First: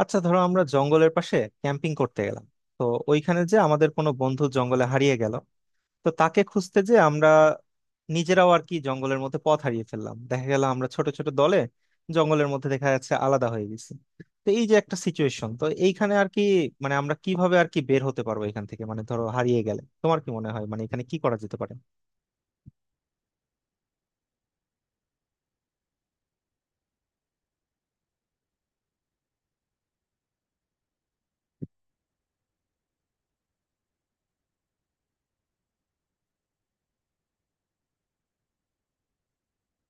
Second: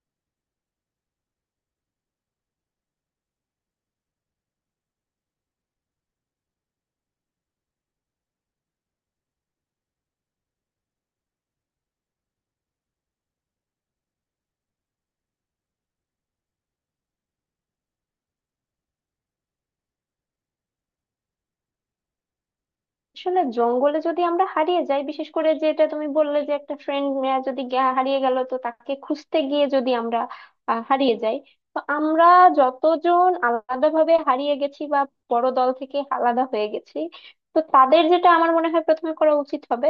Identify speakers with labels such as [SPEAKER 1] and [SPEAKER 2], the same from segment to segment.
[SPEAKER 1] আচ্ছা ধরো আমরা জঙ্গলের পাশে ক্যাম্পিং করতে গেলাম। তো ওইখানে যে আমাদের কোনো বন্ধু জঙ্গলে হারিয়ে গেল, তো তাকে খুঁজতে যে আমরা নিজেরাও আর কি জঙ্গলের মধ্যে পথ হারিয়ে ফেললাম। দেখা গেল আমরা ছোট ছোট দলে জঙ্গলের মধ্যে দেখা যাচ্ছে আলাদা হয়ে গেছি। তো এই যে একটা সিচুয়েশন, তো এইখানে আর কি মানে আমরা কিভাবে আর কি বের হতে পারবো এখান থেকে? মানে ধরো হারিয়ে গেলে তোমার কি মনে হয় মানে এখানে কি করা যেতে পারে?
[SPEAKER 2] আসলে জঙ্গলে যদি আমরা হারিয়ে যাই, বিশেষ করে যেটা তুমি বললে যে একটা ফ্রেন্ড যদি হারিয়ে গেল তো তাকে খুঁজতে গিয়ে যদি আমরা হারিয়ে যাই, তো আমরা যতজন আলাদাভাবে হারিয়ে গেছি বা বড় দল থেকে আলাদা হয়ে গেছি, তো তাদের যেটা আমার মনে হয় প্রথমে করা উচিত হবে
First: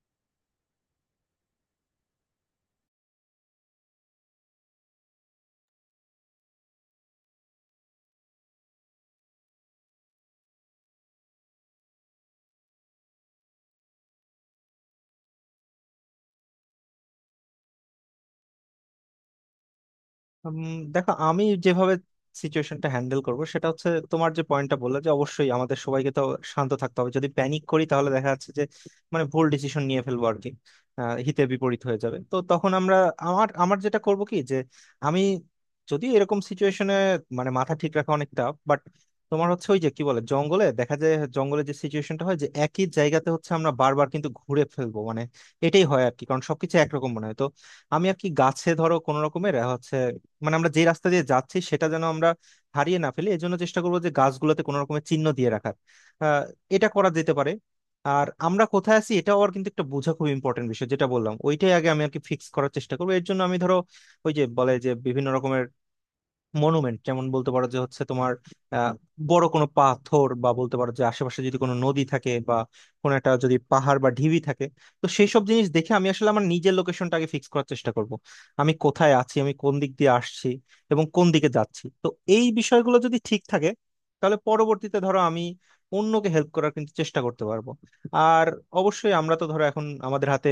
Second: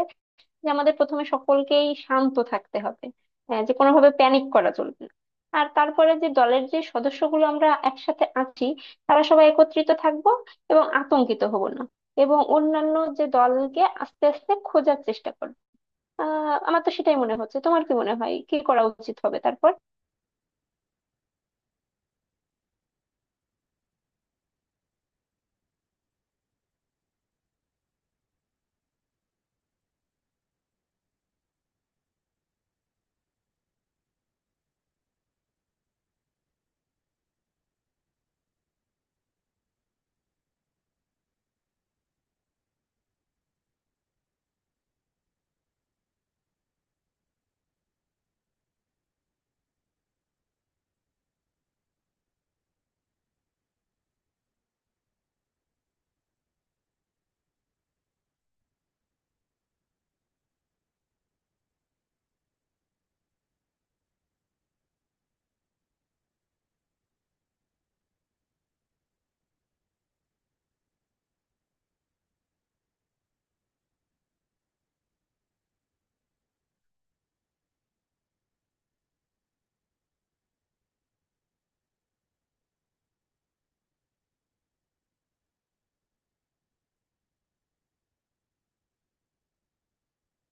[SPEAKER 2] যে আমাদের প্রথমে সকলকেই শান্ত থাকতে হবে, যে কোনোভাবে প্যানিক করা চলবে না। আর তারপরে যে দলের যে সদস্যগুলো আমরা একসাথে আছি, তারা সবাই একত্রিত থাকব এবং আতঙ্কিত হব না, এবং অন্যান্য যে দলকে আস্তে আস্তে খোঁজার চেষ্টা করব। আমার তো সেটাই মনে হচ্ছে, তোমার কি মনে হয় কি করা উচিত হবে তারপর?
[SPEAKER 1] উম, দেখো, আমি যেভাবে সিচুয়েশনটা হ্যান্ডেল করব সেটা হচ্ছে তোমার যে পয়েন্টটা বললে যে অবশ্যই আমাদের সবাইকে তো শান্ত থাকতে হবে। যদি প্যানিক করি তাহলে দেখা যাচ্ছে যে মানে ভুল ডিসিশন নিয়ে ফেলবো আর কি। হিতে বিপরীত হয়ে যাবে। তো তখন আমরা, আমার আমার যেটা করব কি, যে আমি যদি এরকম সিচুয়েশনে মানে মাথা ঠিক রাখা অনেকটা। বাট তোমার হচ্ছে ওই যে কি বলে, জঙ্গলে দেখা যায়, জঙ্গলে যে সিচুয়েশনটা হয় যে একই জায়গাতে হচ্ছে আমরা বারবার কিন্তু ঘুরে ফেলবো, মানে এটাই হয় আর কি, কারণ সবকিছু একরকম মনে হয়। তো আমি আর কি গাছে ধরো কোন রকমের হচ্ছে, মানে আমরা যে রাস্তা দিয়ে যাচ্ছি সেটা যেন আমরা হারিয়ে না ফেলি, এজন্য চেষ্টা করবো যে গাছগুলোতে কোনো রকমের চিহ্ন দিয়ে রাখার। আহ, এটা করা যেতে পারে। আর আমরা কোথায় আছি এটাও আর কিন্তু একটা, বোঝা খুব ইম্পর্টেন্ট বিষয়, যেটা বললাম ওইটাই আগে আমি আর কি ফিক্স করার চেষ্টা করবো। এর জন্য আমি ধরো ওই যে বলে যে বিভিন্ন রকমের মনুমেন্ট, যেমন বলতে পারো যে হচ্ছে তোমার আহ, বড় কোনো পাথর, বা বলতে পারো যে আশেপাশে যদি কোনো নদী থাকে, বা কোনো একটা যদি পাহাড় বা ঢিবি থাকে, তো সেই সব জিনিস দেখে আমি আসলে আমার নিজের লোকেশনটা আগে ফিক্স করার চেষ্টা করব। আমি কোথায় আছি, আমি কোন দিক দিয়ে আসছি এবং কোন দিকে যাচ্ছি। তো এই বিষয়গুলো যদি ঠিক থাকে তাহলে পরবর্তীতে ধরো আমি অন্যকে হেল্প করার কিন্তু চেষ্টা করতে পারবো। আর অবশ্যই আমরা তো ধরো এখন আমাদের হাতে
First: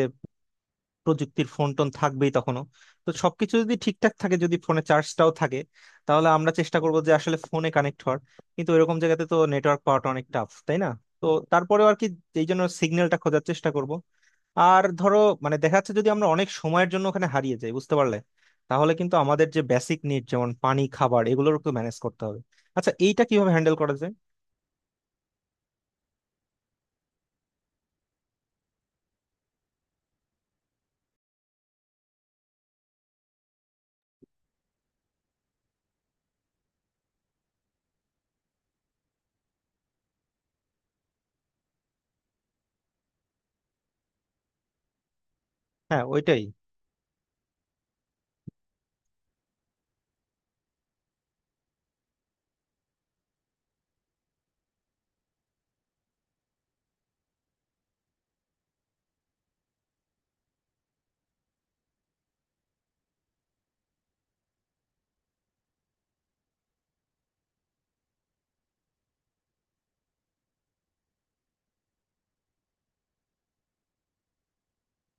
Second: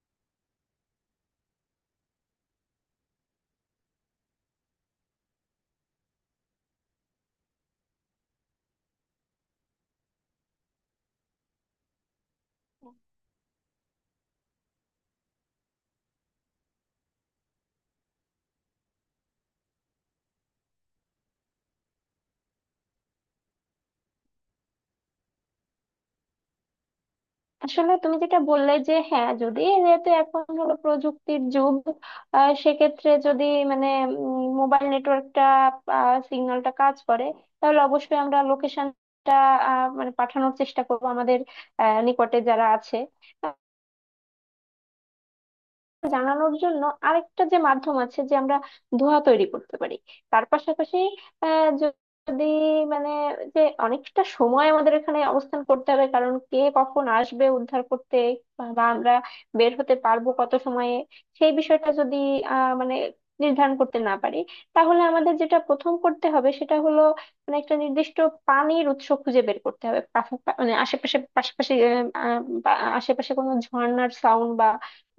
[SPEAKER 1] প্রযুক্তির ফোন টোন থাকবেই তখনও। তো সবকিছু যদি ঠিকঠাক থাকে, যদি ফোনে চার্জটাও থাকে, তাহলে আমরা চেষ্টা করবো যে আসলে ফোনে কানেক্ট হওয়ার। কিন্তু এরকম জায়গাতে তো নেটওয়ার্ক পাওয়াটা অনেক টাফ, তাই না? তো তারপরেও আর কি, এই জন্য সিগন্যালটা খোঁজার চেষ্টা করব। আর ধরো মানে দেখা যাচ্ছে যদি আমরা অনেক সময়ের জন্য ওখানে হারিয়ে যাই, বুঝতে পারলে, তাহলে কিন্তু আমাদের যে বেসিক নিড যেমন পানি, খাবার, এগুলোর তো ম্যানেজ করতে হবে। আচ্ছা, এইটা কিভাবে হ্যান্ডেল করা যায়?
[SPEAKER 2] আসলে তুমি যেটা বললে যে হ্যাঁ, যদি যেহেতু এখন হলো প্রযুক্তির যুগ, সেক্ষেত্রে যদি মানে মোবাইল নেটওয়ার্কটা সিগন্যালটা কাজ করে, তাহলে অবশ্যই আমরা লোকেশনটা পাঠানোর চেষ্টা করব আমাদের নিকটে যারা আছে
[SPEAKER 1] হ্যাঁ, ওইটাই।
[SPEAKER 2] জানানোর জন্য। আরেকটা যে মাধ্যম আছে যে আমরা ধোঁয়া তৈরি করতে পারি। তার পাশাপাশি, আহ, য- যদি মানে যে অনেকটা সময় আমাদের এখানে অবস্থান করতে হবে, কারণ কে কখন আসবে উদ্ধার করতে বা বা আমরা বের হতে পারবো কত সময়ে সেই বিষয়টা যদি আহ মানে নির্ধারণ করতে না পারি, তাহলে আমাদের যেটা প্রথম করতে হবে সেটা হলো একটা নির্দিষ্ট পানির উৎস খুঁজে বের করতে হবে। মানে আশেপাশে, পাশাপাশি, আহ, আহ, বা আশেপাশে কোনো ঝর্ণার সাউন্ড বা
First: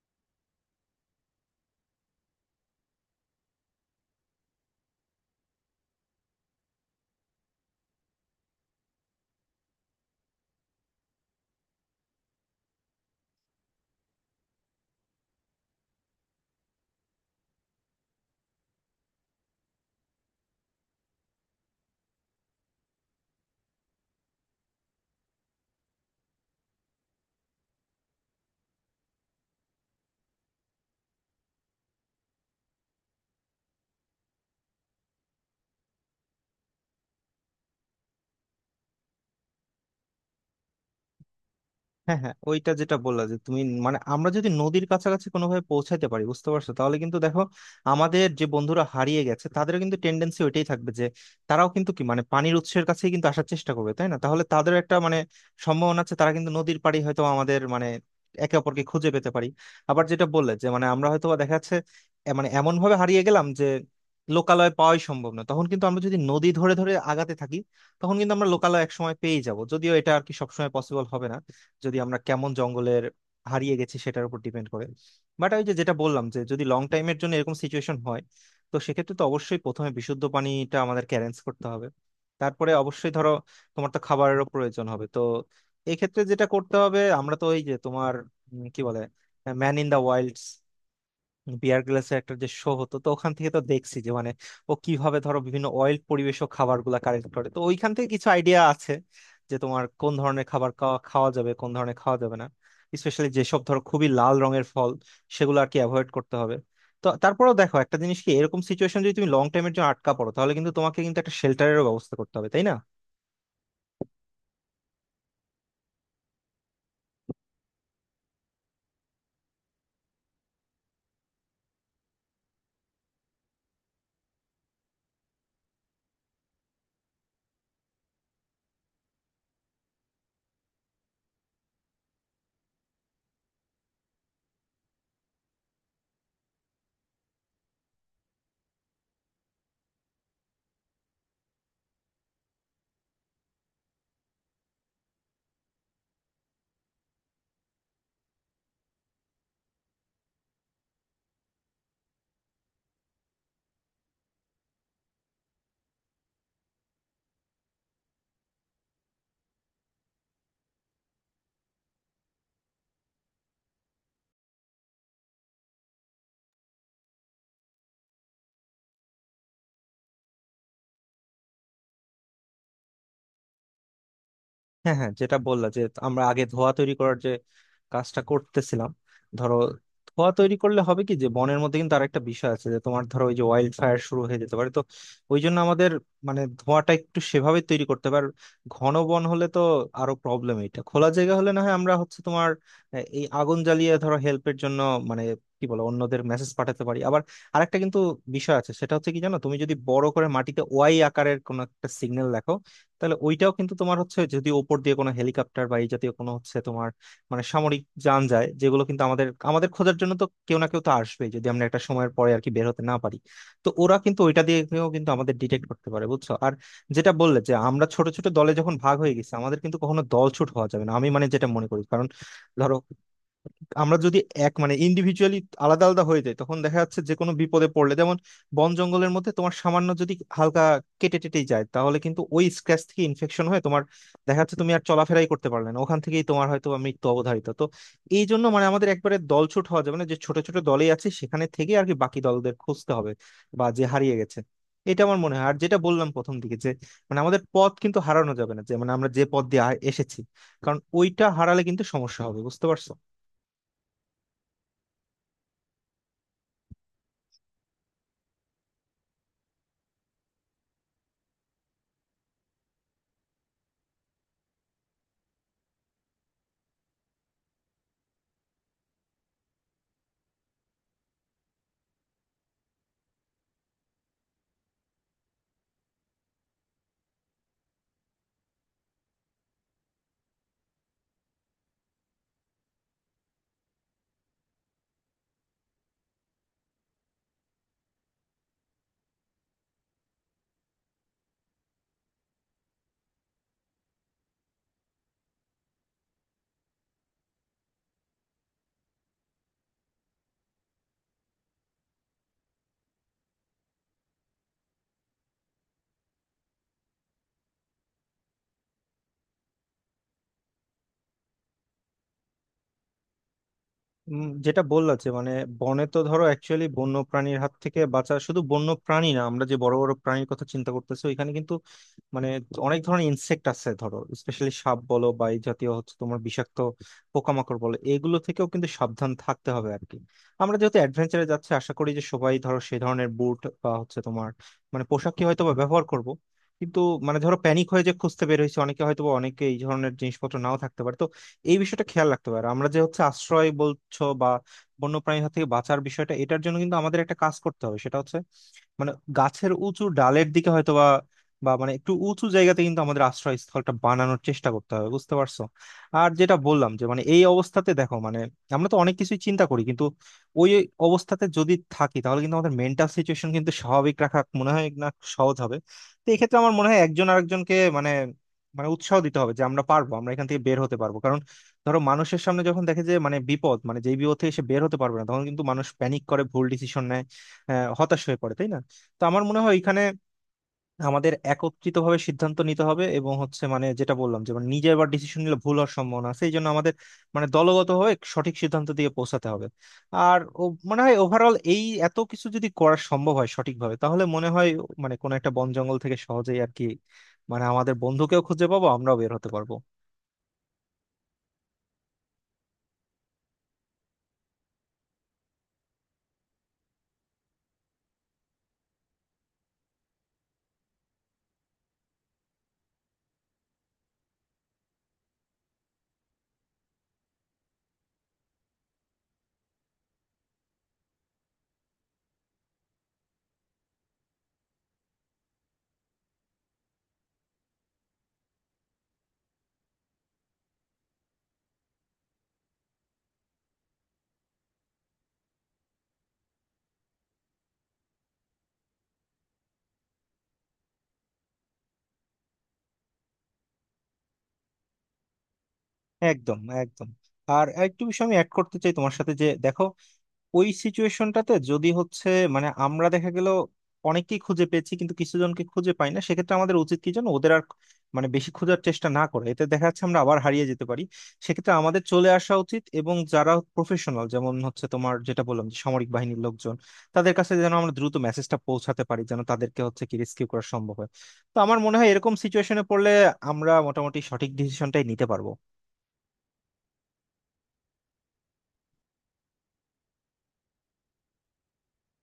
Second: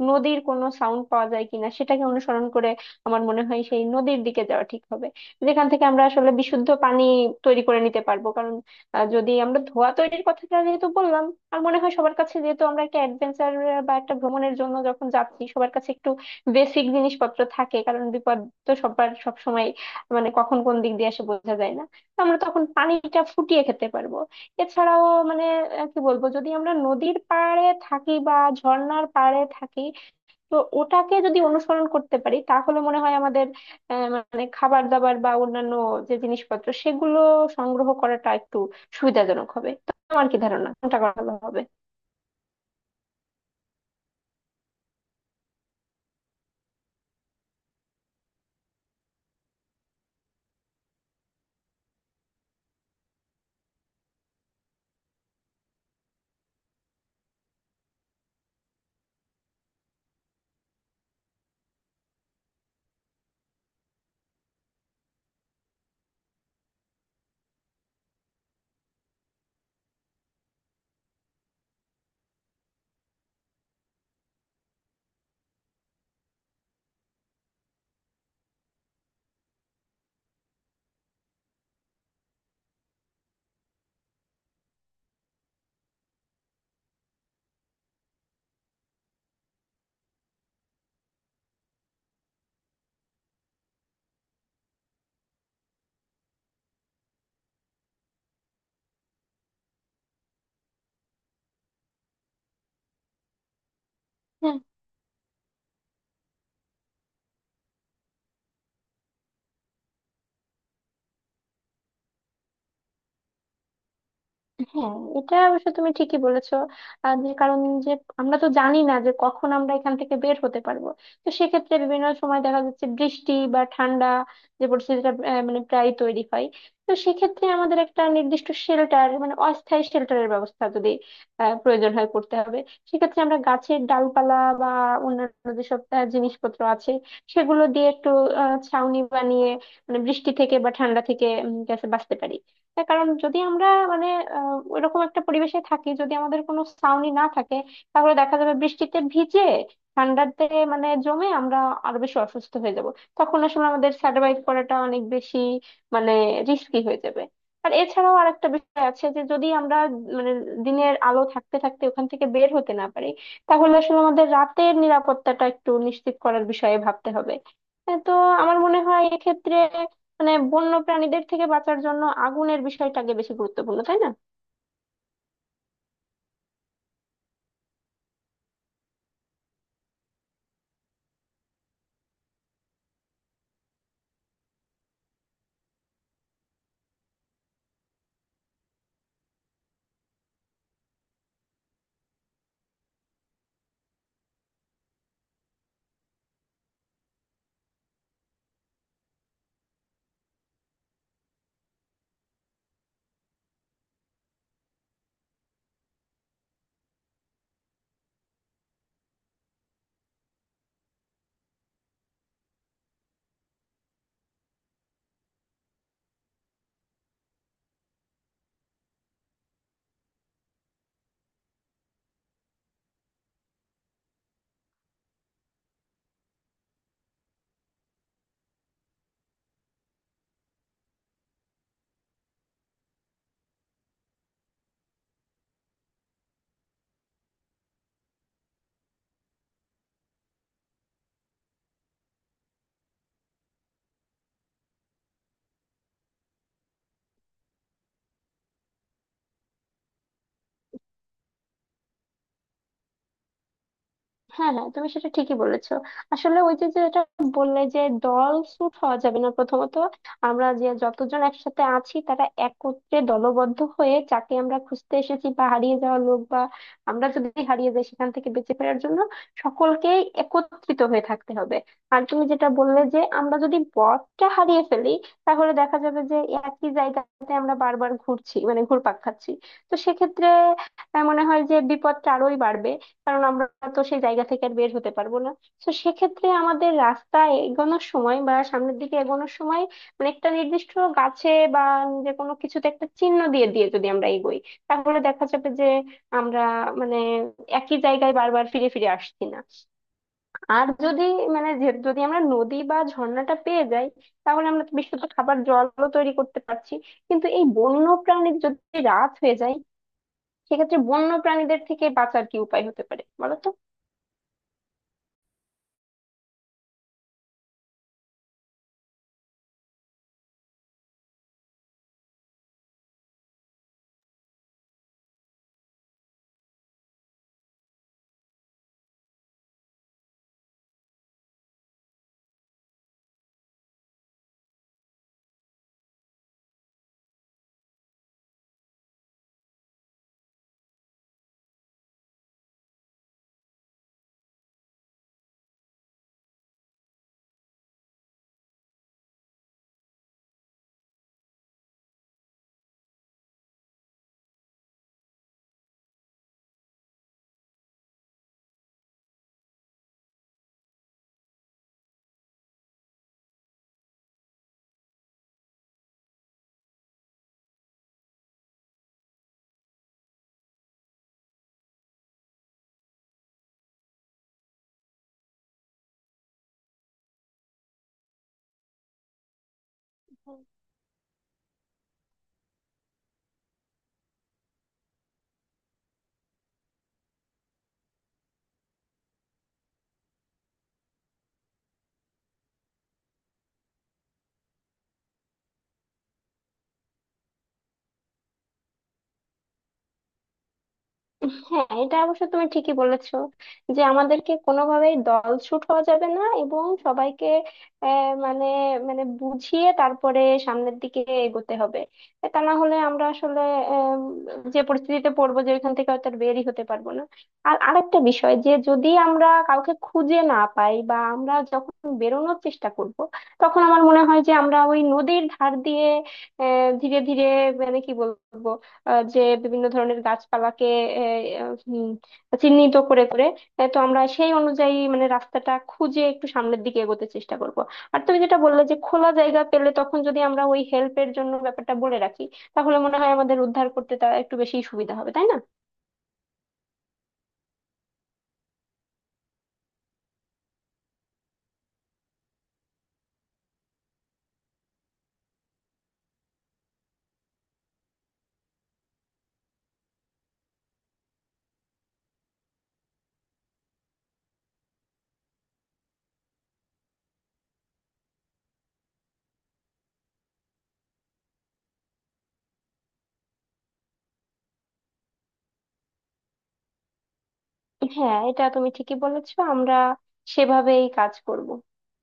[SPEAKER 2] নদীর কোনো সাউন্ড পাওয়া যায় কিনা সেটাকে অনুসরণ করে আমার মনে হয় সেই নদীর দিকে যাওয়া ঠিক হবে, যেখান থেকে আমরা আসলে বিশুদ্ধ পানি তৈরি করে নিতে পারবো। কারণ যদি আমরা ধোঁয়া তৈরির কথাটা যেহেতু বললাম, আর মনে হয় সবার কাছে যেহেতু আমরা একটা অ্যাডভেঞ্চার বা একটা ভ্রমণের জন্য যখন যাচ্ছি, সবার কাছে একটু বেসিক জিনিসপত্র থাকে, কারণ বিপদ তো সবার সব সময় কখন কোন দিক দিয়ে এসে বোঝা যায় না। তো আমরা তখন পানিটা ফুটিয়ে খেতে পারবো। এছাড়াও, মানে কি বলবো, যদি আমরা নদীর পাড়ে থাকি বা ঝর্ণার পাড়ে থাকি, তো ওটাকে যদি অনুসরণ করতে পারি তাহলে মনে হয় আমাদের আহ, মানে খাবার দাবার বা অন্যান্য যে জিনিসপত্র সেগুলো সংগ্রহ করাটা একটু সুবিধাজনক হবে। তো আমার কি ধারণা, কোনটা করা ভালো হবে?
[SPEAKER 1] হ্যাঁ, হ্যাঁ, ওইটা যেটা বললা যে তুমি মানে আমরা যদি নদীর কাছাকাছি কোনোভাবে পৌঁছাতে পারি, বুঝতে পারছো, তাহলে কিন্তু দেখো আমাদের যে বন্ধুরা হারিয়ে গেছে তাদের কিন্তু টেন্ডেন্সি ওইটাই থাকবে যে তারাও কিন্তু কি মানে পানির উৎসের কাছেই কিন্তু আসার চেষ্টা করবে, তাই না? তাহলে তাদের একটা মানে সম্ভাবনা আছে তারা কিন্তু নদীর পাড়ে হয়তো, আমাদের মানে একে অপরকে খুঁজে পেতে পারি। আবার যেটা বললে যে মানে আমরা হয়তো বা দেখা যাচ্ছে মানে এমন ভাবে হারিয়ে গেলাম যে লোকালয় পাওয়াই সম্ভব না, তখন কিন্তু আমরা যদি নদী ধরে ধরে আগাতে থাকি তখন কিন্তু আমরা লোকালয় একসময় পেয়ে যাব, যদিও এটা আর কি সবসময় পসিবল হবে না। যদি আমরা কেমন জঙ্গলের হারিয়ে গেছি সেটার উপর ডিপেন্ড করে। বাট আমি যে যেটা বললাম, যে যদি লং টাইমের জন্য এরকম সিচুয়েশন হয়, তো সেক্ষেত্রে তো অবশ্যই প্রথমে বিশুদ্ধ পানিটা আমাদেরকে অ্যারেঞ্জ করতে হবে। তারপরে অবশ্যই ধরো তোমার তো খাবারেরও প্রয়োজন হবে। তো এক্ষেত্রে যেটা করতে হবে, আমরা তো ওই যে তোমার কি বলে, man in the wilds, Bear গ্রিলসের একটা যে শো হতো, তো ওখান থেকে তো দেখছি যে মানে ও কিভাবে ধরো বিভিন্ন অয়েল পরিবেশক খাবারগুলা কালেক্ট করে, তো ওইখান থেকে কিছু আইডিয়া আছে যে তোমার কোন ধরনের খাবার খাওয়া খাওয়া যাবে, কোন ধরনের খাওয়া যাবে না। স্পেশালি যেসব ধরো খুবই লাল রঙের ফল সেগুলো আর কি অ্যাভয়েড করতে হবে। তো তারপরেও দেখো, একটা জিনিস কি, এরকম সিচুয়েশন যদি তুমি লং টাইমের জন্য আটকা পড়ো, তাহলে কিন্তু তোমাকে কিন্তু একটা শেল্টারেরও ব্যবস্থা করতে হবে, তাই না?
[SPEAKER 2] হ্যাঁ, এটা অবশ্য তুমি ঠিকই বলেছো। আর যে কারণ যে আমরা তো জানি না যে কখন আমরা এখান থেকে বের হতে পারবো, তো সেক্ষেত্রে বিভিন্ন সময় দেখা যাচ্ছে বৃষ্টি বা ঠান্ডা যে পরিস্থিতিটা আহ, মানে প্রায় তৈরি হয়। তো সেক্ষেত্রে আমাদের একটা নির্দিষ্ট শেল্টার, মানে অস্থায়ী শেল্টারের ব্যবস্থা যদি প্রয়োজন হয় করতে হবে। সেক্ষেত্রে আমরা গাছের ডালপালা বা অন্যান্য যেসব জিনিসপত্র আছে সেগুলো দিয়ে একটু ছাউনি বানিয়ে মানে বৃষ্টি থেকে বা ঠান্ডা থেকে যাতে বাঁচতে পারি। তার কারণ যদি আমরা মানে ওইরকম একটা পরিবেশে থাকি, যদি আমাদের কোনো ছাউনি না থাকে, তাহলে দেখা যাবে বৃষ্টিতে ভিজে, ঠান্ডাতে মানে জমে আমরা আরো বেশি অসুস্থ হয়ে যাব। তখন আসলে আমাদের সার্ভাইভ করাটা অনেক বেশি মানে রিস্কি হয়ে যাবে। আর এছাড়াও আর একটা বিষয় আছে যে যদি আমরা মানে দিনের আলো থাকতে থাকতে ওখান থেকে বের হতে না পারি, তাহলে আসলে আমাদের রাতের নিরাপত্তাটা একটু নিশ্চিত করার বিষয়ে ভাবতে হবে। হ্যাঁ, তো আমার মনে হয় এক্ষেত্রে মানে বন্য প্রাণীদের থেকে বাঁচার জন্য আগুনের বিষয়টাকে বেশি গুরুত্বপূর্ণ, তাই না?
[SPEAKER 1] হ্যাঁ, হ্যাঁ, যেটা বললা যে আমরা আগে ধোঁয়া তৈরি করার যে কাজটা করতেছিলাম, ধরো ধোঁয়া তৈরি করলে হবে কি, যে বনের মধ্যে কিন্তু আরেকটা বিষয় আছে যে তোমার ধরো ওই যে ওয়াইল্ড ফায়ার শুরু হয়ে যেতে পারে। তো ওই জন্য আমাদের মানে ধোঁয়াটা একটু সেভাবে তৈরি করতে পারে। ঘন বন হলে তো আরো প্রবলেম, এটা খোলা জায়গা হলে না হয় আমরা হচ্ছে তোমার এই আগুন জ্বালিয়ে ধরো হেল্পের জন্য মানে কি বলে অন্যদের মেসেজ পাঠাতে পারি। আবার আরেকটা কিন্তু বিষয় আছে, সেটা হচ্ছে কি জানো, তুমি যদি বড় করে মাটিতে ওয়াই আকারের কোনো একটা সিগন্যাল লেখো, তাহলে ওইটাও কিন্তু তোমার হচ্ছে যদি ওপর দিয়ে কোনো হেলিকপ্টার বা এই জাতীয় কোনো হচ্ছে তোমার মানে সামরিক যান যায়, যেগুলো কিন্তু আমাদের আমাদের খোঁজার জন্য তো কেউ না কেউ তো আসবে যদি আমরা একটা সময়ের পরে আর কি বের হতে না পারি, তো ওরা কিন্তু ওইটা দিয়েও কিন্তু আমাদের ডিটেক্ট করতে পারে, বুঝছো। আর যেটা বললে যে আমরা ছোট ছোট দলে যখন ভাগ হয়ে গেছি, আমাদের কিন্তু কখনো দল ছুট হওয়া যাবে না, আমি মানে যেটা মনে করি। কারণ ধরো আমরা যদি এক মানে ইন্ডিভিজুয়ালি আলাদা আলাদা হয়ে যাই, তখন দেখা যাচ্ছে যে কোনো বিপদে পড়লে, যেমন বন জঙ্গলের মধ্যে তোমার সামান্য যদি হালকা কেটে টেটেই যায়, তাহলে কিন্তু ওই স্ক্র্যাচ থেকে ইনফেকশন হয়ে তোমার দেখা যাচ্ছে তুমি আর চলাফেরাই করতে পারলে না, ওখান থেকেই তোমার হয়তো মৃত্যু অবধারিত। তো এই জন্য মানে আমাদের একবারে দলছুট হওয়া যাবে না, যে ছোট ছোট দলেই আছে সেখানে থেকে আর কি বাকি দলদের খুঁজতে হবে, বা যে হারিয়ে গেছে। এটা আমার মনে হয়। আর যেটা বললাম প্রথম দিকে যে মানে আমাদের পথ কিন্তু হারানো যাবে না, যে মানে আমরা যে পথ দিয়ে এসেছি, কারণ ওইটা হারালে কিন্তু সমস্যা হবে, বুঝতে পারছো।
[SPEAKER 2] হ্যাঁ, হ্যাঁ, তুমি সেটা ঠিকই বলেছো। আসলে ওই যে যেটা বললে যে দল সুট হওয়া যাবে না, প্রথমত আমরা যে যতজন একসাথে আছি তারা একত্রে দলবদ্ধ হয়ে, যাকে আমরা খুঁজতে এসেছি বা হারিয়ে যাওয়া লোক বা আমরা যদি হারিয়ে যাই সেখান থেকে বেঁচে ফেরার জন্য সকলকেই একত্রিত হয়ে থাকতে হবে। আর তুমি যেটা বললে যে আমরা যদি পথটা হারিয়ে ফেলি, তাহলে দেখা যাবে যে একই জায়গাতে আমরা বারবার ঘুরছি, মানে ঘুরপাক খাচ্ছি। তো সেক্ষেত্রে মনে হয় যে বিপদটা আরোই বাড়বে, কারণ আমরা তো সেই জায়গা থেকে আর বের হতে পারবো না। তো সেক্ষেত্রে আমাদের রাস্তা এগোনোর সময় বা সামনের দিকে এগোনোর সময় একটা নির্দিষ্ট গাছে বা যে কোনো কিছুতে একটা চিহ্ন দিয়ে দিয়ে যদি আমরা এগোই, তাহলে দেখা যাবে যে আমরা মানে একই জায়গায় বারবার ফিরে ফিরে আসছি না। আর যদি যদি আমরা নদী বা ঝর্ণাটা পেয়ে যাই, তাহলে আমরা তো বিশুদ্ধ খাবার জলও তৈরি করতে পারছি। কিন্তু এই বন্য প্রাণীর, যদি রাত হয়ে যায়, সেক্ষেত্রে বন্য প্রাণীদের থেকে বাঁচার কি উপায় হতে পারে বলো তো?
[SPEAKER 1] যেটা বললা যে মানে বনে তো ধরো অ্যাকচুয়ালি বন্য প্রাণীর হাত থেকে বাঁচা, শুধু বন্য প্রাণী না, আমরা যে বড় বড় প্রাণীর কথা চিন্তা করতেছি ওইখানে কিন্তু মানে অনেক ধরনের ইনসেক্ট আছে, ধরো স্পেশালি সাপ বলো বা এই জাতীয় হচ্ছে তোমার বিষাক্ত পোকামাকড় বলো, এগুলো থেকেও কিন্তু সাবধান থাকতে হবে আর কি। আমরা যেহেতু অ্যাডভেঞ্চারে যাচ্ছি, আশা করি যে সবাই ধরো সেই ধরনের বুট বা হচ্ছে তোমার মানে পোশাকই হয়তো বা ব্যবহার করব। কিন্তু মানে ধরো প্যানিক হয়ে যে খুঁজতে বের হয়েছে অনেকে, হয়তো বা অনেকে এই ধরনের জিনিসপত্র নাও থাকতে পারে। তো এই বিষয়টা খেয়াল রাখতে পারে। আমরা যে হচ্ছে আশ্রয় বলছো বা বন্যপ্রাণীর হাত থেকে বাঁচার বিষয়টা, এটার জন্য কিন্তু আমাদের একটা কাজ করতে হবে, সেটা হচ্ছে মানে গাছের উঁচু ডালের দিকে হয়তো বা, বা মানে একটু উঁচু জায়গাতে কিন্তু আমাদের আশ্রয়স্থলটা বানানোর চেষ্টা করতে হবে, বুঝতে পারছো। আর যেটা বললাম যে মানে এই অবস্থাতে দেখো, মানে আমরা তো অনেক কিছুই চিন্তা করি, কিন্তু ওই অবস্থাতে যদি থাকি তাহলে কিন্তু আমাদের মেন্টাল সিচুয়েশন কিন্তু স্বাভাবিক রাখা মনে হয় না সহজ হবে। তো এক্ষেত্রে আমার মনে হয় একজন আরেকজনকে মানে, মানে উৎসাহ দিতে হবে যে আমরা পারবো, আমরা এখান থেকে বের হতে পারবো। কারণ ধরো মানুষের সামনে যখন দেখে যে মানে বিপদ, মানে যেই বিপদ থেকে সে বের হতে পারবে না, তখন কিন্তু মানুষ প্যানিক করে ভুল ডিসিশন নেয়, হতাশ হয়ে পড়ে, তাই না? তো আমার মনে হয় এখানে আমাদের একত্রিত ভাবে সিদ্ধান্ত নিতে হবে, এবং হচ্ছে মানে যেটা বললাম যে মানে নিজে আবার ডিসিশন নিলে ভুল হওয়ার সম্ভাবনা আছে, এই জন্য আমাদের মানে দলগত হয়ে সঠিক সিদ্ধান্ত দিয়ে পৌঁছাতে হবে। আর ও মনে হয় ওভারঅল এই এত কিছু যদি করা সম্ভব হয় সঠিকভাবে, তাহলে মনে হয় মানে কোনো একটা বন জঙ্গল থেকে সহজেই আর কি মানে আমাদের বন্ধুকেও খুঁজে পাবো, আমরাও বের হতে পারবো।
[SPEAKER 2] হ্যাঁ, এটা অবশ্য তুমি ঠিকই বলেছো যে আমাদেরকে কোনোভাবেই দল ছুট হওয়া যাবে না, এবং সবাইকে আহ, মানে মানে বুঝিয়ে তারপরে সামনের দিকে এগোতে হবে। তা না হলে আমরা আসলে আম, যে পরিস্থিতিতে পড়বো যে ওইখান থেকে হয়তো আর বেরই হতে পারবো না। আর আরেকটা বিষয় যে যদি আমরা কাউকে খুঁজে না পাই বা আমরা যখন বেরোনোর চেষ্টা করব, তখন আমার মনে হয় যে আমরা ওই নদীর ধার দিয়ে ধীরে ধীরে কি বলবো, যে বিভিন্ন ধরনের গাছপালাকে আহ, উম, চিহ্নিত করে করে, তো আমরা সেই অনুযায়ী মানে রাস্তাটা খুঁজে একটু সামনের দিকে এগোতে চেষ্টা করব। আর তুমি যেটা বললে যে খোলা জায়গা পেলে তখন যদি আমরা ওই হেল্পের জন্য ব্যাপারটা বলে রাখি, তাহলে মনে হয় আমাদের উদ্ধার করতে তা একটু বেশি সুবিধা হবে, তাই না?
[SPEAKER 1] একদম, একদম। আর একটু বিষয় আমি অ্যাড করতে চাই তোমার সাথে, যে দেখো ওই সিচুয়েশনটাতে যদি হচ্ছে মানে আমরা দেখা গেল অনেককেই খুঁজে পেয়েছি কিন্তু কিছু জনকে খুঁজে পাই না, সেক্ষেত্রে আমাদের উচিত কি যেন ওদের আর মানে বেশি খোঁজার চেষ্টা না করে, এতে দেখা যাচ্ছে আমরা আবার হারিয়ে যেতে পারি। সেক্ষেত্রে আমাদের চলে আসা উচিত এবং যারা প্রফেশনাল যেমন হচ্ছে তোমার যেটা বললাম যে সামরিক বাহিনীর লোকজন, তাদের কাছে যেন আমরা দ্রুত মেসেজটা পৌঁছাতে পারি, যেন তাদেরকে হচ্ছে কি রেস্কিউ করা সম্ভব হয়। তো আমার মনে হয় এরকম সিচুয়েশনে পড়লে আমরা মোটামুটি সঠিক ডিসিশনটাই নিতে পারবো।
[SPEAKER 2] হ্যাঁ, এটা তুমি ঠিকই বলেছো, আমরা সেভাবেই কাজ করব।